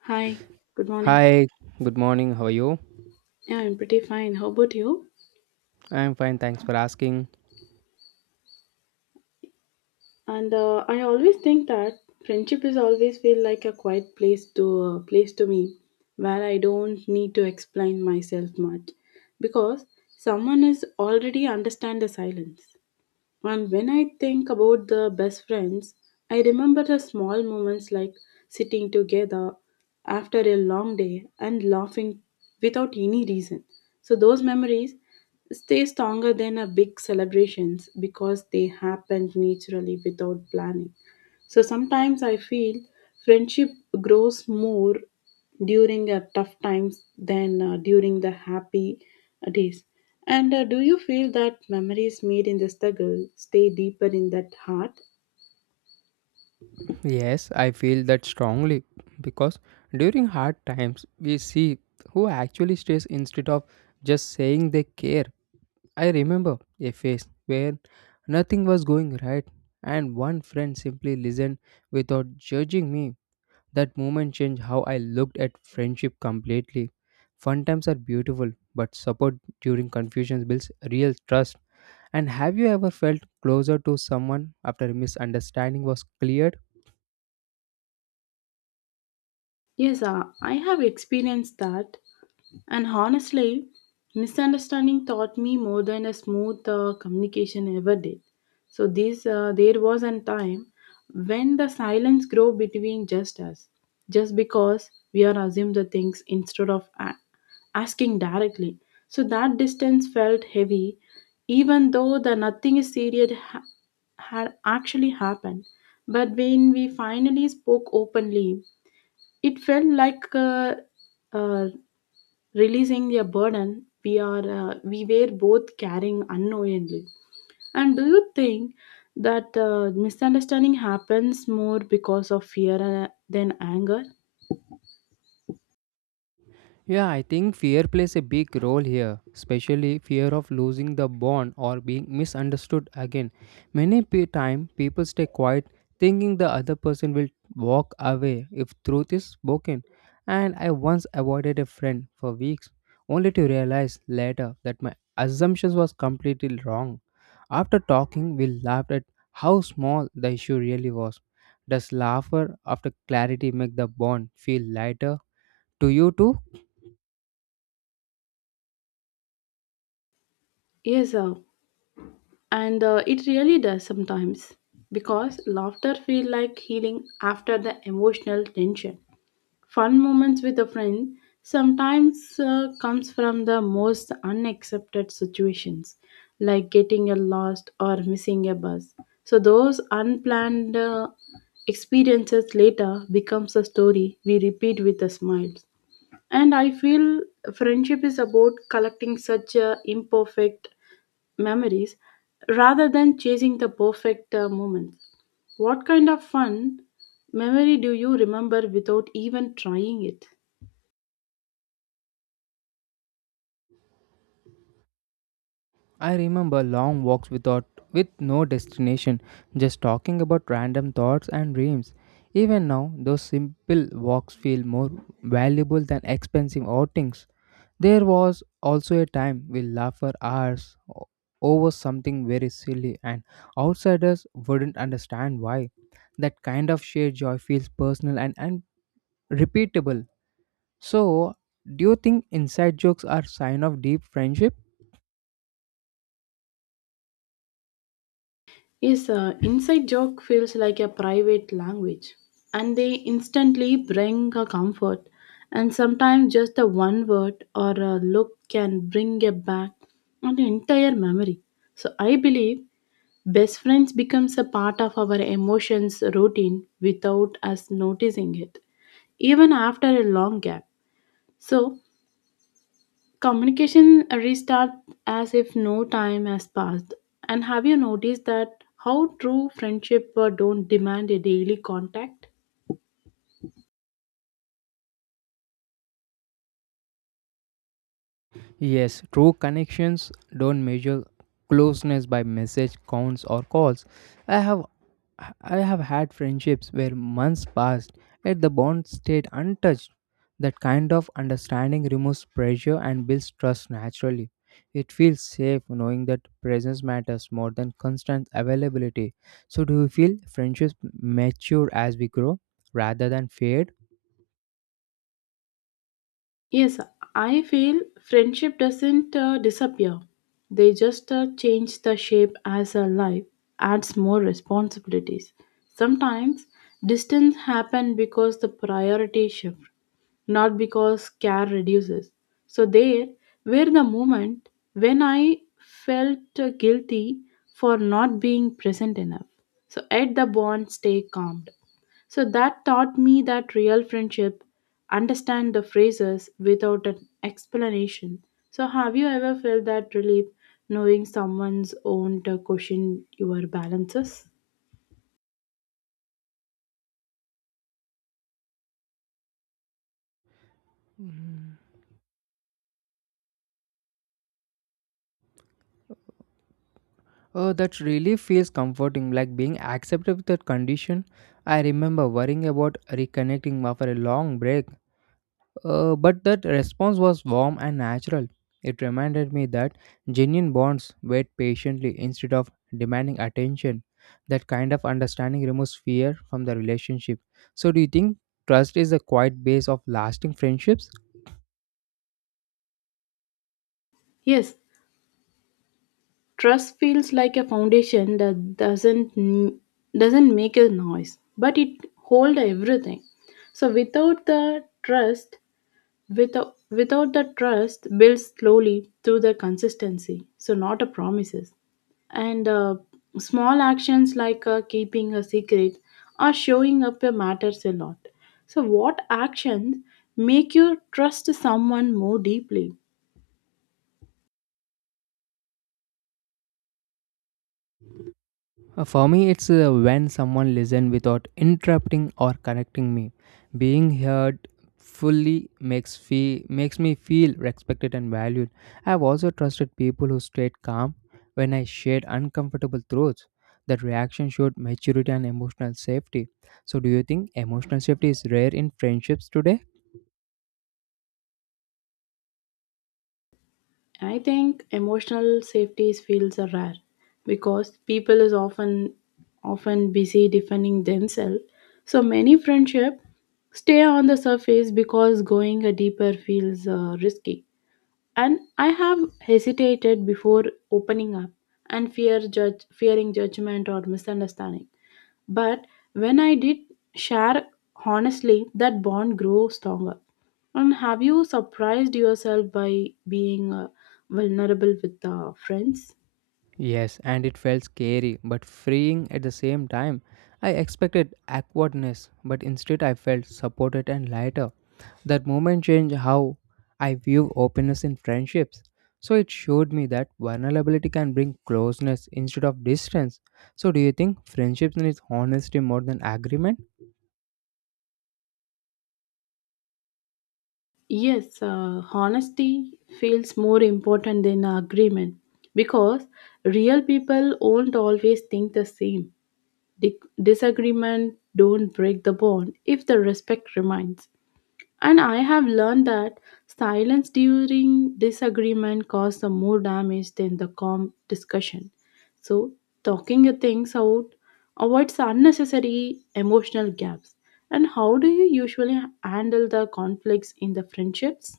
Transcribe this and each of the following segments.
Hi, good morning. Hi, good morning. How are you? Yeah, I'm pretty fine. How about you? I'm fine, thanks for asking. And I always think that friendship is always feel like a quiet place to place to me, where I don't need to explain myself much, because someone is already understand the silence. And when I think about the best friends, I remember the small moments like sitting together after a long day and laughing without any reason. So those memories stay stronger than a big celebrations because they happened naturally without planning. So sometimes I feel friendship grows more during tough times than during the happy days. And do you feel that memories made in the struggle stay deeper in that heart? Yes, I feel that strongly because during hard times, we see who actually stays instead of just saying they care. I remember a phase where nothing was going right, and one friend simply listened without judging me. That moment changed how I looked at friendship completely. Fun times are beautiful, but support during confusion builds real trust. And have you ever felt closer to someone after a misunderstanding was cleared? Yes, I have experienced that. And honestly, misunderstanding taught me more than a smooth communication ever did. So there was a time when the silence grew between just us, just because we are assumed the things instead of asking directly. So that distance felt heavy, even though the nothing is serious had actually happened. But when we finally spoke openly, it felt like uh, releasing a burden we were both carrying unknowingly. And do you think that misunderstanding happens more because of fear than anger? Yeah, I think fear plays a big role here, especially fear of losing the bond or being misunderstood again. Many pe- time people stay quiet thinking the other person will walk away if truth is spoken. And I once avoided a friend for weeks only to realize later that my assumptions was completely wrong. After talking, we laughed at how small the issue really was. Does laughter after clarity make the bond feel lighter to you too? Yes, and it really does sometimes because laughter feels like healing after the emotional tension. Fun moments with a friend sometimes comes from the most unaccepted situations, like getting a lost or missing a bus. So those unplanned experiences later becomes a story we repeat with a smile. And I feel friendship is about collecting such a imperfect memories rather than chasing the perfect moments. What kind of fun memory do you remember without even trying it? I remember long walks with no destination, just talking about random thoughts and dreams. Even now, those simple walks feel more valuable than expensive outings. There was also a time we laughed for hours over something very silly, and outsiders wouldn't understand why. That kind of shared joy feels personal and unrepeatable. So, do you think inside jokes are sign of deep friendship? Yes, inside joke feels like a private language, and they instantly bring a comfort. And sometimes just a one word or a look can bring a back an entire memory. So I believe best friends becomes a part of our emotions routine without us noticing it, even after a long gap. So communication restarts as if no time has passed. And have you noticed that how true friendship don't demand a daily contact? Yes, true connections don't measure closeness by message counts or calls. I have I have had friendships where months passed yet the bond stayed untouched. That kind of understanding removes pressure and builds trust naturally. It feels safe knowing that presence matters more than constant availability. So do you feel friendships mature as we grow rather than fade? Yes, I feel friendship doesn't disappear. They just change the shape as a life adds more responsibilities. Sometimes distance happen because the priority shift not because care reduces. So, there were the moment when I felt guilty for not being present enough. So, at the bond, stay calmed. So, that taught me that real friendship understand the phrases without an explanation. So, have you ever felt that relief knowing someone's own to question your balances? Oh, that really feels comforting, like being accepted with that condition. I remember worrying about reconnecting after a long break, but that response was warm and natural. It reminded me that genuine bonds wait patiently instead of demanding attention. That kind of understanding removes fear from the relationship. So, do you think trust is a quiet base of lasting friendships? Yes, trust feels like a foundation that doesn't make a noise, but it hold everything. So without the trust, without without the trust builds slowly through the consistency. So not a promises and small actions like keeping a secret or showing up matters a lot. So, what actions make you trust someone more deeply? For me, it's when someone listens without interrupting or correcting me. Being heard fully makes me feel respected and valued. I've also trusted people who stayed calm when I shared uncomfortable truths. That reaction showed maturity and emotional safety. So, do you think emotional safety is rare in friendships today? I think emotional safety feels are rare because people is often busy defending themselves. So many friendship stay on the surface because going a deeper feels risky, and I have hesitated before opening up and fearing judgment or misunderstanding. But when I did share honestly, that bond grew stronger. And have you surprised yourself by being vulnerable with friends? Yes, and it felt scary but freeing at the same time. I expected awkwardness, but instead I felt supported and lighter. That moment changed how I view openness in friendships. So it showed me that vulnerability can bring closeness instead of distance. So do you think friendships needs honesty more than agreement? Yes, honesty feels more important than agreement because real people won't always think the same. Disagreement don't break the bond if the respect remains. And I have learned that silence during disagreement causes more damage than the calm discussion. So talking your things out avoids unnecessary emotional gaps. And how do you usually handle the conflicts in the friendships?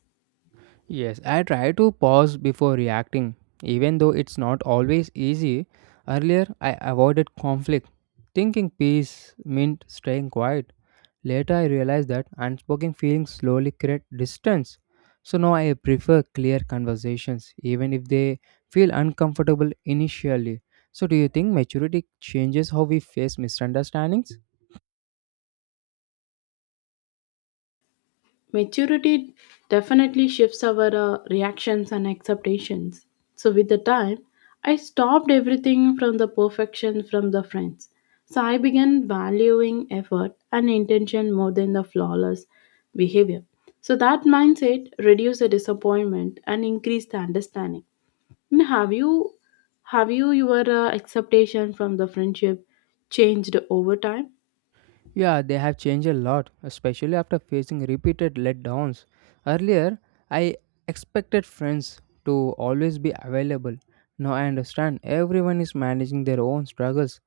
Yes, I try to pause before reacting, even though it's not always easy. Earlier, I avoided conflict, thinking peace meant staying quiet. Later, I realized that unspoken feelings slowly create distance. So now I prefer clear conversations, even if they feel uncomfortable initially. So, do you think maturity changes how we face misunderstandings? Maturity definitely shifts our reactions and expectations. So, with the time, I stopped everything from the perfection from the friends. So, I began valuing effort and intention more than the flawless behavior. So, that mindset reduced the disappointment and increased the understanding. And have you your expectation from the friendship changed over time? Yeah, they have changed a lot, especially after facing repeated letdowns. Earlier, I expected friends to always be available. Now I understand everyone is managing their own struggles.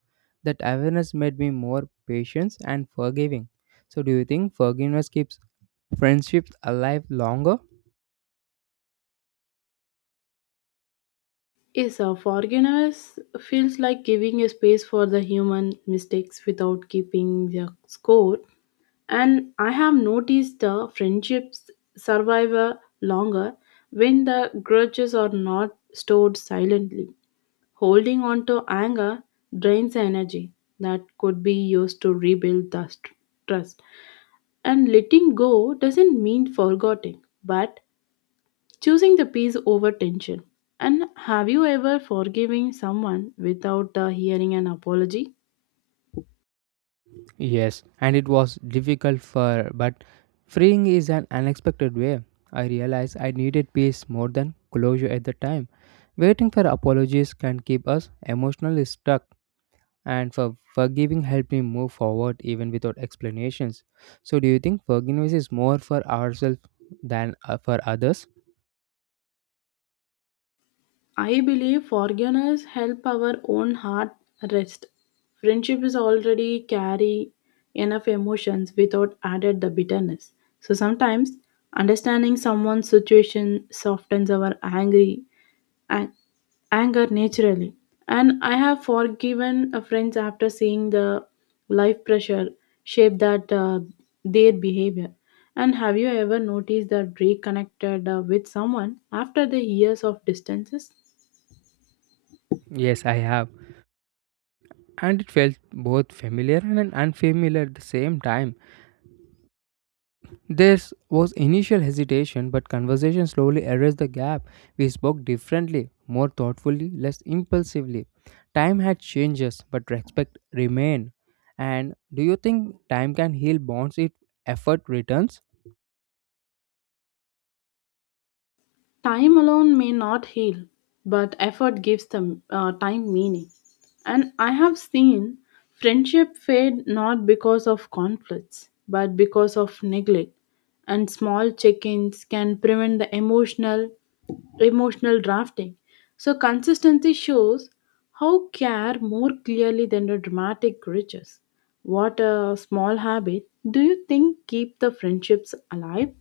That awareness made me more patient and forgiving. So, do you think forgiveness keeps friendships alive longer? Yes, forgiveness feels like giving a space for the human mistakes without keeping the score. And I have noticed the friendships survive longer when the grudges are not stored silently. Holding on to anger drains energy that could be used to rebuild the trust. And letting go doesn't mean forgetting, but choosing the peace over tension. And have you ever forgiving someone without the hearing an apology? Yes, and it was difficult for but freeing is an unexpected way. I realized I needed peace more than closure at the time. Waiting for apologies can keep us emotionally stuck and for forgiving helped me move forward even without explanations. So do you think forgiveness is more for ourselves than for others? I believe forgiveness help our own heart rest. Friendship is already carry enough emotions without added the bitterness. So sometimes understanding someone's situation softens our an- anger naturally. And I have forgiven a friends after seeing the life pressure shape that their behavior. And have you ever noticed that reconnected with someone after the years of distances? Yes, I have. And it felt both familiar and unfamiliar at the same time. There was initial hesitation, but conversation slowly erased the gap. We spoke differently, more thoughtfully, less impulsively. Time had changes, but respect remained. And do you think time can heal bonds if effort returns? Time alone may not heal, but effort gives them time meaning. And I have seen friendship fade not because of conflicts, but because of neglect. And small check-ins can prevent the emotional drafting. So consistency shows how care more clearly than the dramatic riches. What a small habit do you think keep the friendships alive?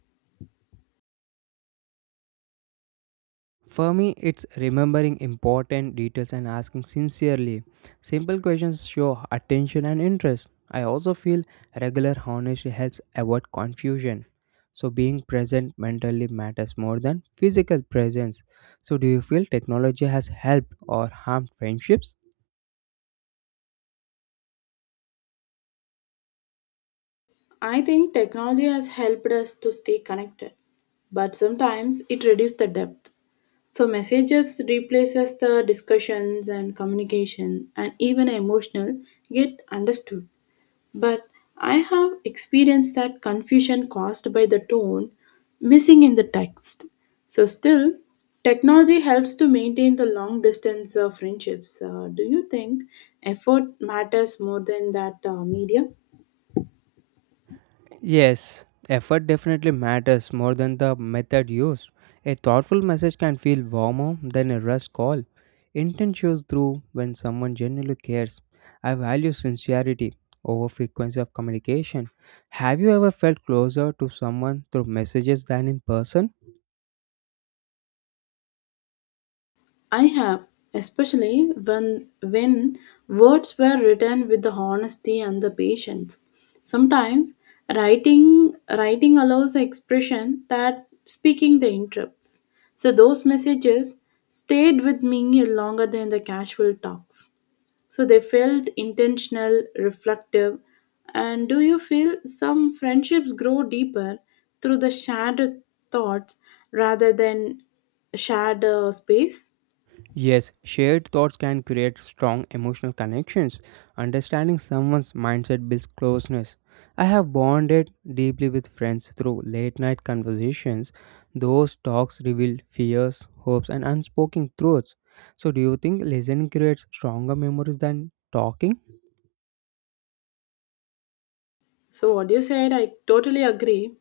For me, it's remembering important details and asking sincerely. Simple questions show attention and interest. I also feel regular honesty helps avoid confusion. So, being present mentally matters more than physical presence. So, do you feel technology has helped or harmed friendships? I think technology has helped us to stay connected, but sometimes it reduces the depth. So messages replaces the discussions and communication and even emotional get understood. But I have experienced that confusion caused by the tone missing in the text. So still technology helps to maintain the long distance of friendships. Do you think effort matters more than that medium? Yes, effort definitely matters more than the method used. A thoughtful message can feel warmer than a rushed call. Intent shows through when someone genuinely cares. I value sincerity over frequency of communication. Have you ever felt closer to someone through messages than in person? I have, especially when words were written with the honesty and the patience. Sometimes writing allows expression that speaking the interrupts. So those messages stayed with me longer than the casual talks. So they felt intentional, reflective, and do you feel some friendships grow deeper through the shared thoughts rather than shared space? Yes, shared thoughts can create strong emotional connections. Understanding someone's mindset builds closeness. I have bonded deeply with friends through late night conversations. Those talks reveal fears, hopes, and unspoken truths. So, do you think listening creates stronger memories than talking? So what you said, I totally agree.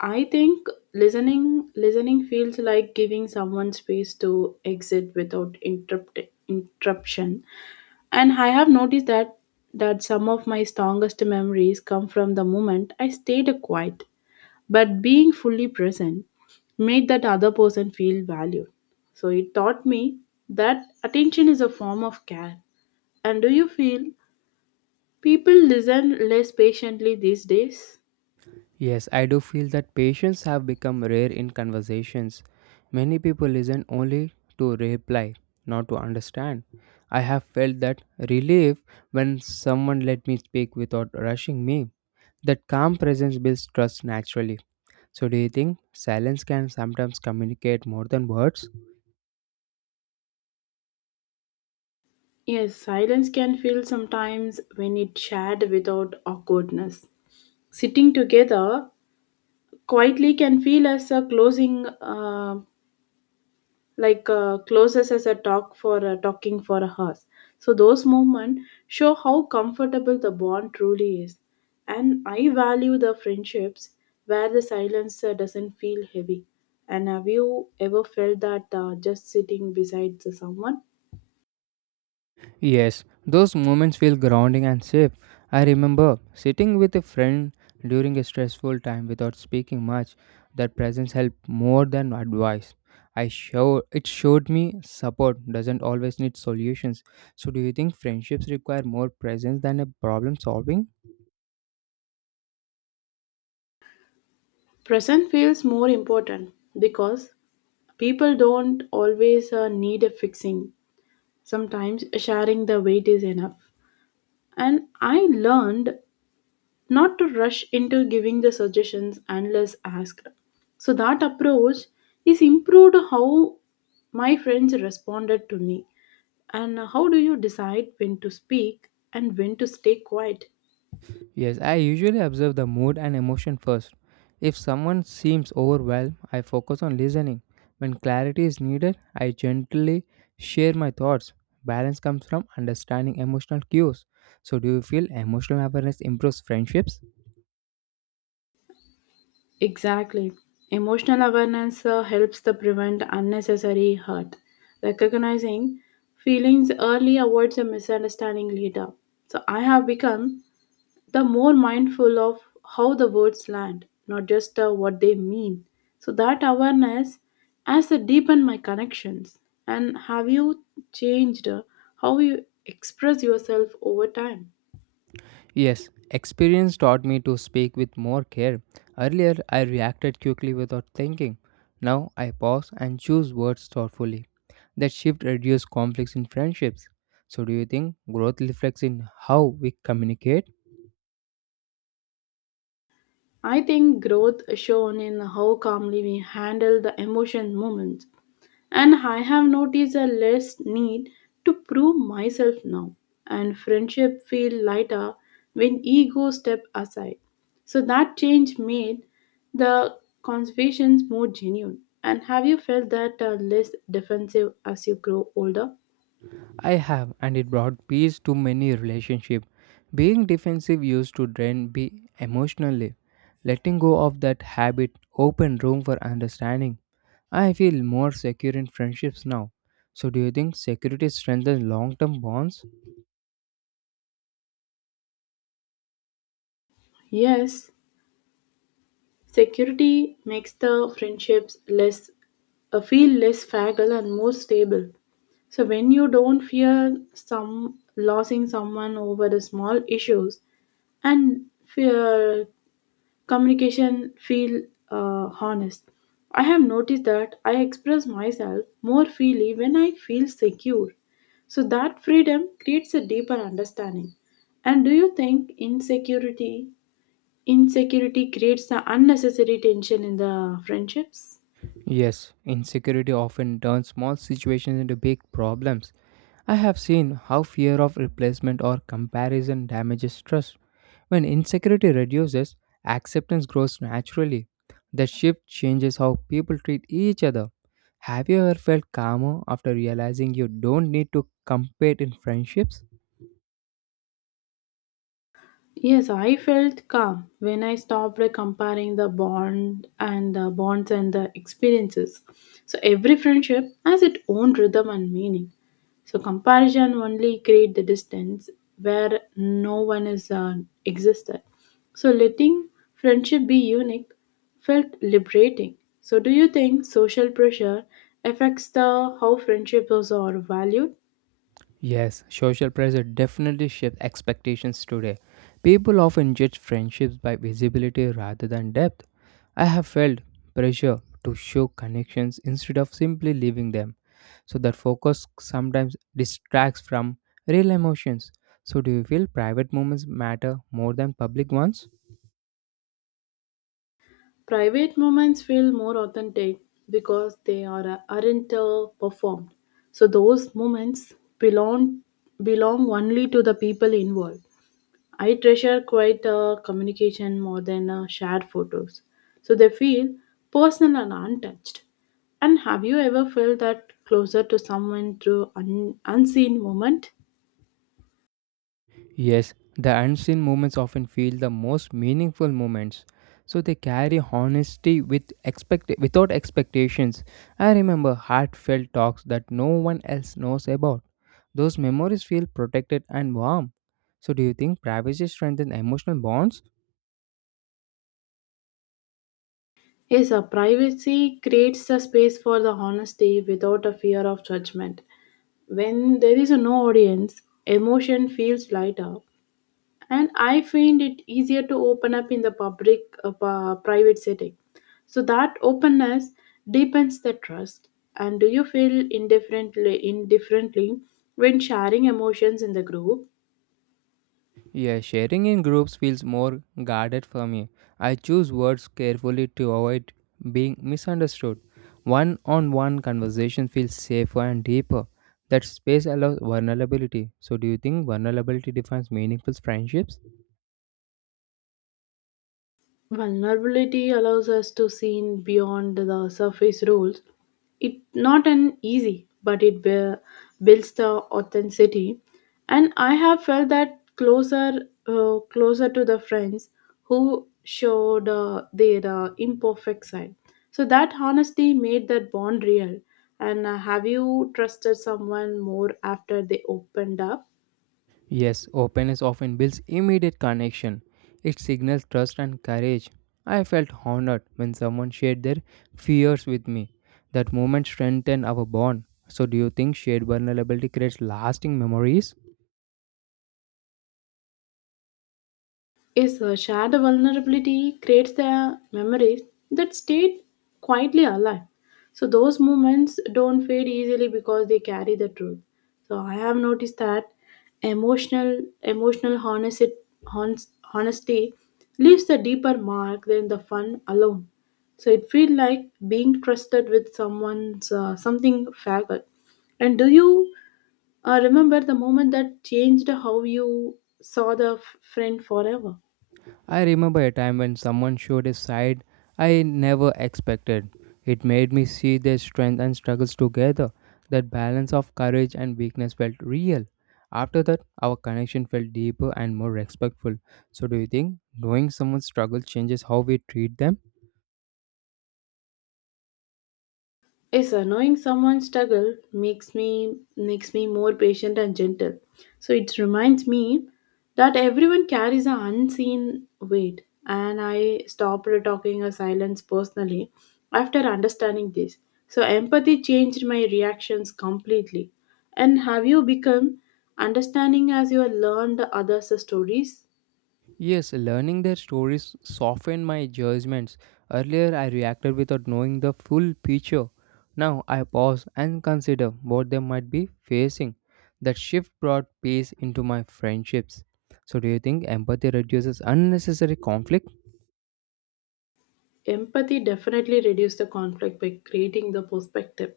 I think listening feels like giving someone space to exit without interruption. And I have noticed that some of my strongest memories come from the moment I stayed quiet, but being fully present made that other person feel valued. So it taught me that attention is a form of care. And do you feel people listen less patiently these days? Yes, I do feel that patience have become rare in conversations. Many people listen only to reply, not to understand. I have felt that relief when someone let me speak without rushing me. That calm presence builds trust naturally. So, do you think silence can sometimes communicate more than words? Yes, silence can feel sometimes when it's shared without awkwardness. Sitting together quietly can feel as a closing, like closes as a talk for talking for a house. So those moments show how comfortable the bond truly is, and I value the friendships where the silence doesn't feel heavy. And have you ever felt that just sitting beside someone? Yes, those moments feel grounding and safe. I remember sitting with a friend during a stressful time without speaking much. That presence helped more than advice. I show It showed me support doesn't always need solutions. So do you think friendships require more presence than a problem solving? Present feels more important because people don't always need a fixing. Sometimes sharing the weight is enough. And I learned not to rush into giving the suggestions unless asked. So that approach is improved how my friends responded to me. And how do you decide when to speak and when to stay quiet? Yes, I usually observe the mood and emotion first. If someone seems overwhelmed, I focus on listening. When clarity is needed, I gently share my thoughts. Balance comes from understanding emotional cues. So, do you feel emotional awareness improves friendships? Exactly. Emotional awareness helps to prevent unnecessary hurt. Recognizing feelings early avoids a misunderstanding later. So I have become the more mindful of how the words land, not just what they mean. So that awareness has deepened my connections. And have you changed how you express yourself over time? Yes, experience taught me to speak with more care. Earlier, I reacted quickly without thinking. Now, I pause and choose words thoughtfully. That shift reduces conflicts in friendships. So, do you think growth reflects in how we communicate? I think growth shown in how calmly we handle the emotion moments. And I have noticed a less need to prove myself now. And friendship feel lighter when ego step aside. So that change made the conversations more genuine. And have you felt that less defensive as you grow older? I have, and it brought peace to many relationships. Being defensive used to drain me emotionally. Letting go of that habit opened room for understanding. I feel more secure in friendships now. So, do you think security strengthens long term bonds? Yes, security makes the friendships less feel less fragile and more stable. So when you don't fear some losing someone over the small issues and fear communication feel honest. I have noticed that I express myself more freely when I feel secure. So that freedom creates a deeper understanding. And do you think insecurity creates the unnecessary tension in the friendships. Yes, insecurity often turns small situations into big problems. I have seen how fear of replacement or comparison damages trust. When insecurity reduces, acceptance grows naturally. The shift changes how people treat each other. Have you ever felt calmer after realizing you don't need to compete in friendships? Yes, I felt calm when I stopped like, comparing the bonds and the experiences. So every friendship has its own rhythm and meaning. So comparison only create the distance where no one is existed. So letting friendship be unique felt liberating. So do you think social pressure affects the how friendships are valued? Yes, social pressure definitely shapes expectations today. People often judge friendships by visibility rather than depth. I have felt pressure to show connections instead of simply leaving them. So that focus sometimes distracts from real emotions. So do you feel private moments matter more than public ones? Private moments feel more authentic because they are aren't performed. So those moments belong belong only to the people involved. I treasure quite communication more than shared photos. So they feel personal and untouched. And have you ever felt that closer to someone through an unseen moment? Yes, the unseen moments often feel the most meaningful moments. So they carry honesty without expectations. I remember heartfelt talks that no one else knows about. Those memories feel protected and warm. So do you think privacy strengthens emotional bonds? Yes, a privacy creates a space for the honesty without a fear of judgment. When there is a no audience, emotion feels lighter, and I find it easier to open up in the private setting. So that openness deepens the trust. And do you feel indifferently, when sharing emotions in the group? Yeah, sharing in groups feels more guarded for me. I choose words carefully to avoid being misunderstood. One on one conversation feels safer and deeper. That space allows vulnerability. So, do you think vulnerability defines meaningful friendships? Vulnerability allows us to see beyond the surface rules. It's not an easy, but it builds the authenticity. And I have felt that closer, closer to the friends who showed their imperfect side. So that honesty made that bond real. And have you trusted someone more after they opened up? Yes, openness often builds immediate connection. It signals trust and courage. I felt honored when someone shared their fears with me. That moment strengthened our bond. So, do you think shared vulnerability creates lasting memories? Is a shared vulnerability creates the memories that stayed quietly alive. So those moments don't fade easily because they carry the truth. So I have noticed that emotional honesty, honesty leaves a deeper mark than the fun alone. So it feels like being trusted with someone's something fragile. And do you remember the moment that changed how you saw the friend forever? I remember a time when someone showed a side I never expected. It made me see their strength and struggles together. That balance of courage and weakness felt real. After that, our connection felt deeper and more respectful. So, do you think knowing someone's struggle changes how we treat them? Yes, sir. Knowing someone's struggle makes me more patient and gentle. So it reminds me that everyone carries an unseen weight, and I stopped talking a silence personally after understanding this. So empathy changed my reactions completely. And have you become understanding as you have learned others' stories? Yes, learning their stories softened my judgments. Earlier, I reacted without knowing the full picture. Now, I pause and consider what they might be facing. That shift brought peace into my friendships. So, do you think empathy reduces unnecessary conflict? Empathy definitely reduces the conflict by creating the perspective.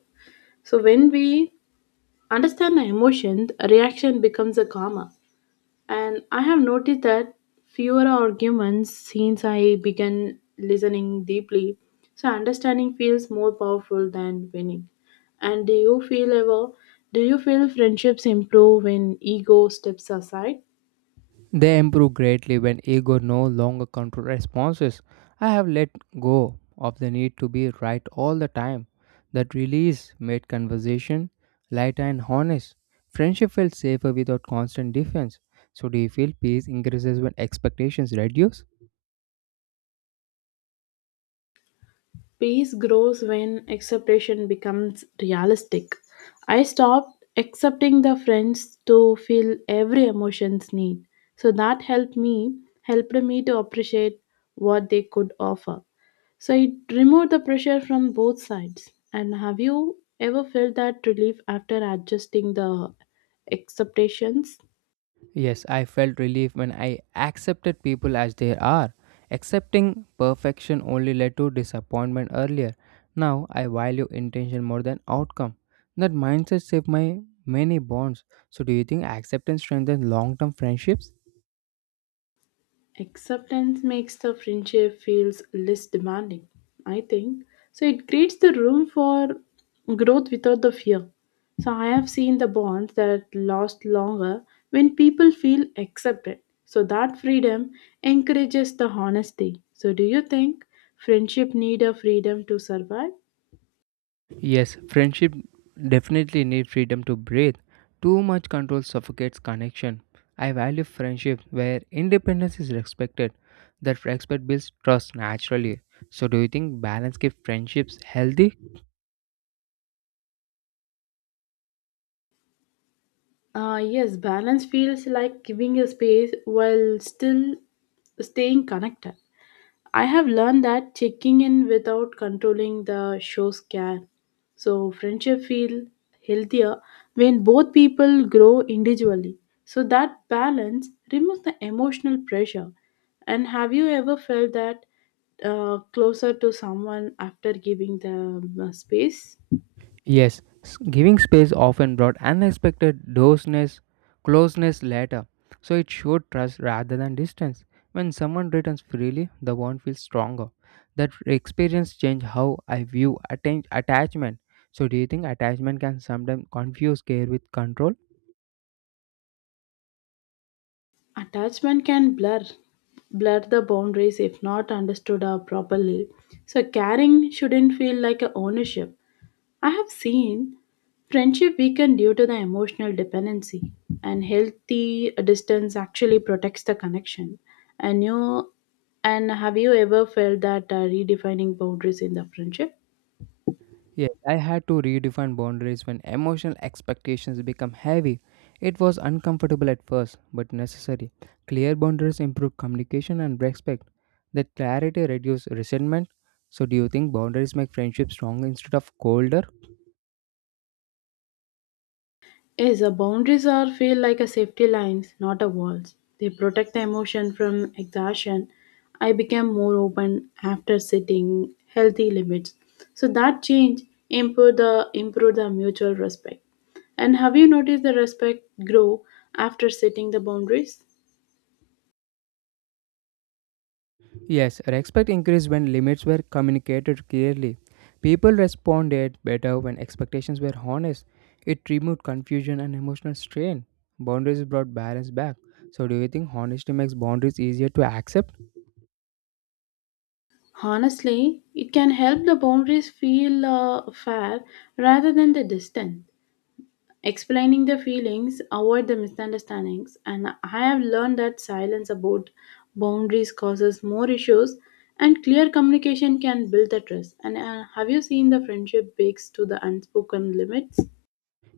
So when we understand the emotions, a reaction becomes a karma. And I have noticed that fewer arguments since I began listening deeply. So understanding feels more powerful than winning. And do you feel friendships improve when ego steps aside? They improve greatly when ego no longer controls responses. I have let go of the need to be right all the time. That release made conversation lighter and honest. Friendship felt safer without constant defense. So, do you feel peace increases when expectations reduce? Peace grows when acceptation becomes realistic. I stopped accepting the friends to feel every emotion's need. So that helped me to appreciate what they could offer. So it removed the pressure from both sides. And have you ever felt that relief after adjusting the expectations? Yes, I felt relief when I accepted people as they are. Accepting perfection only led to disappointment earlier. Now I value intention more than outcome. That mindset saved my many bonds. So, do you think acceptance strengthens long term friendships? Acceptance makes the friendship feels less demanding, I think. So it creates the room for growth without the fear. So I have seen the bonds that last longer when people feel accepted. So that freedom encourages the honesty. So do you think friendship need a freedom to survive? Yes, friendship definitely need freedom to breathe. Too much control suffocates connection. I value friendship where independence is respected. That respect builds trust naturally. So do you think balance keeps friendships healthy? Yes, balance feels like giving a space while still staying connected. I have learned that checking in without controlling the shows can. So friendship feel healthier when both people grow individually. So that balance removes the emotional pressure. And have you ever felt that closer to someone after giving them space? Yes, giving space often brought closeness later, so it showed trust rather than distance. When someone returns freely, the bond feels stronger. That experience changed how I view attachment. So, do you think attachment can sometimes confuse care with control? Attachment can blur the boundaries if not understood properly. So caring shouldn't feel like a ownership. I have seen friendship weaken due to the emotional dependency, and healthy distance actually protects the connection. And you, and have you ever felt that redefining boundaries in the friendship? Yes, I had to redefine boundaries when emotional expectations become heavy. It was uncomfortable at first, but necessary. Clear boundaries improve communication and respect. That clarity reduces resentment. So, do you think boundaries make friendships stronger instead of colder? Yes, the boundaries are feel like a safety lines, not a walls. They protect the emotion from exhaustion. I became more open after setting healthy limits. So that change improve the mutual respect. And have you noticed the respect grow after setting the boundaries? Yes, respect increased when limits were communicated clearly. People responded better when expectations were honest. It removed confusion and emotional strain. Boundaries brought balance back. So, do you think honesty makes boundaries easier to accept? Honestly, it can help the boundaries feel fair rather than the distant. Explaining their feelings, avoid the misunderstandings, and I have learned that silence about boundaries causes more issues, and clear communication can build the trust. And have you seen the friendship breaks to the unspoken limits?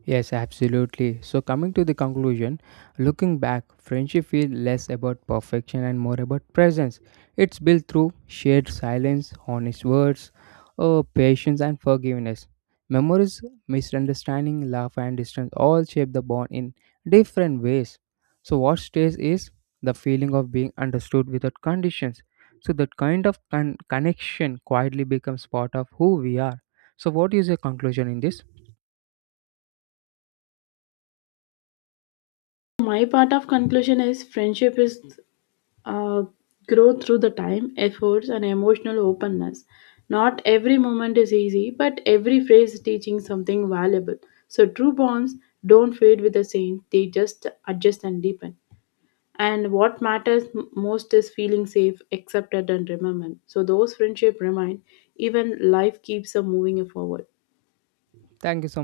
Yes, absolutely. So, coming to the conclusion, looking back, friendship feels less about perfection and more about presence. It's built through shared silence, honest words, patience, and forgiveness. Memories, misunderstanding, love, and distance all shape the bond in different ways. So, what stays is the feeling of being understood without conditions. So, that kind of connection quietly becomes part of who we are. So, what is your conclusion in this? My part of conclusion is friendship is uh, grow through the time, efforts, and emotional openness. Not every moment is easy, but every phrase is teaching something valuable. So true bonds don't fade with the same; they just adjust and deepen. And what matters most is feeling safe, accepted, and remembered. So those friendships remain, even life keeps them moving forward. Thank you so much.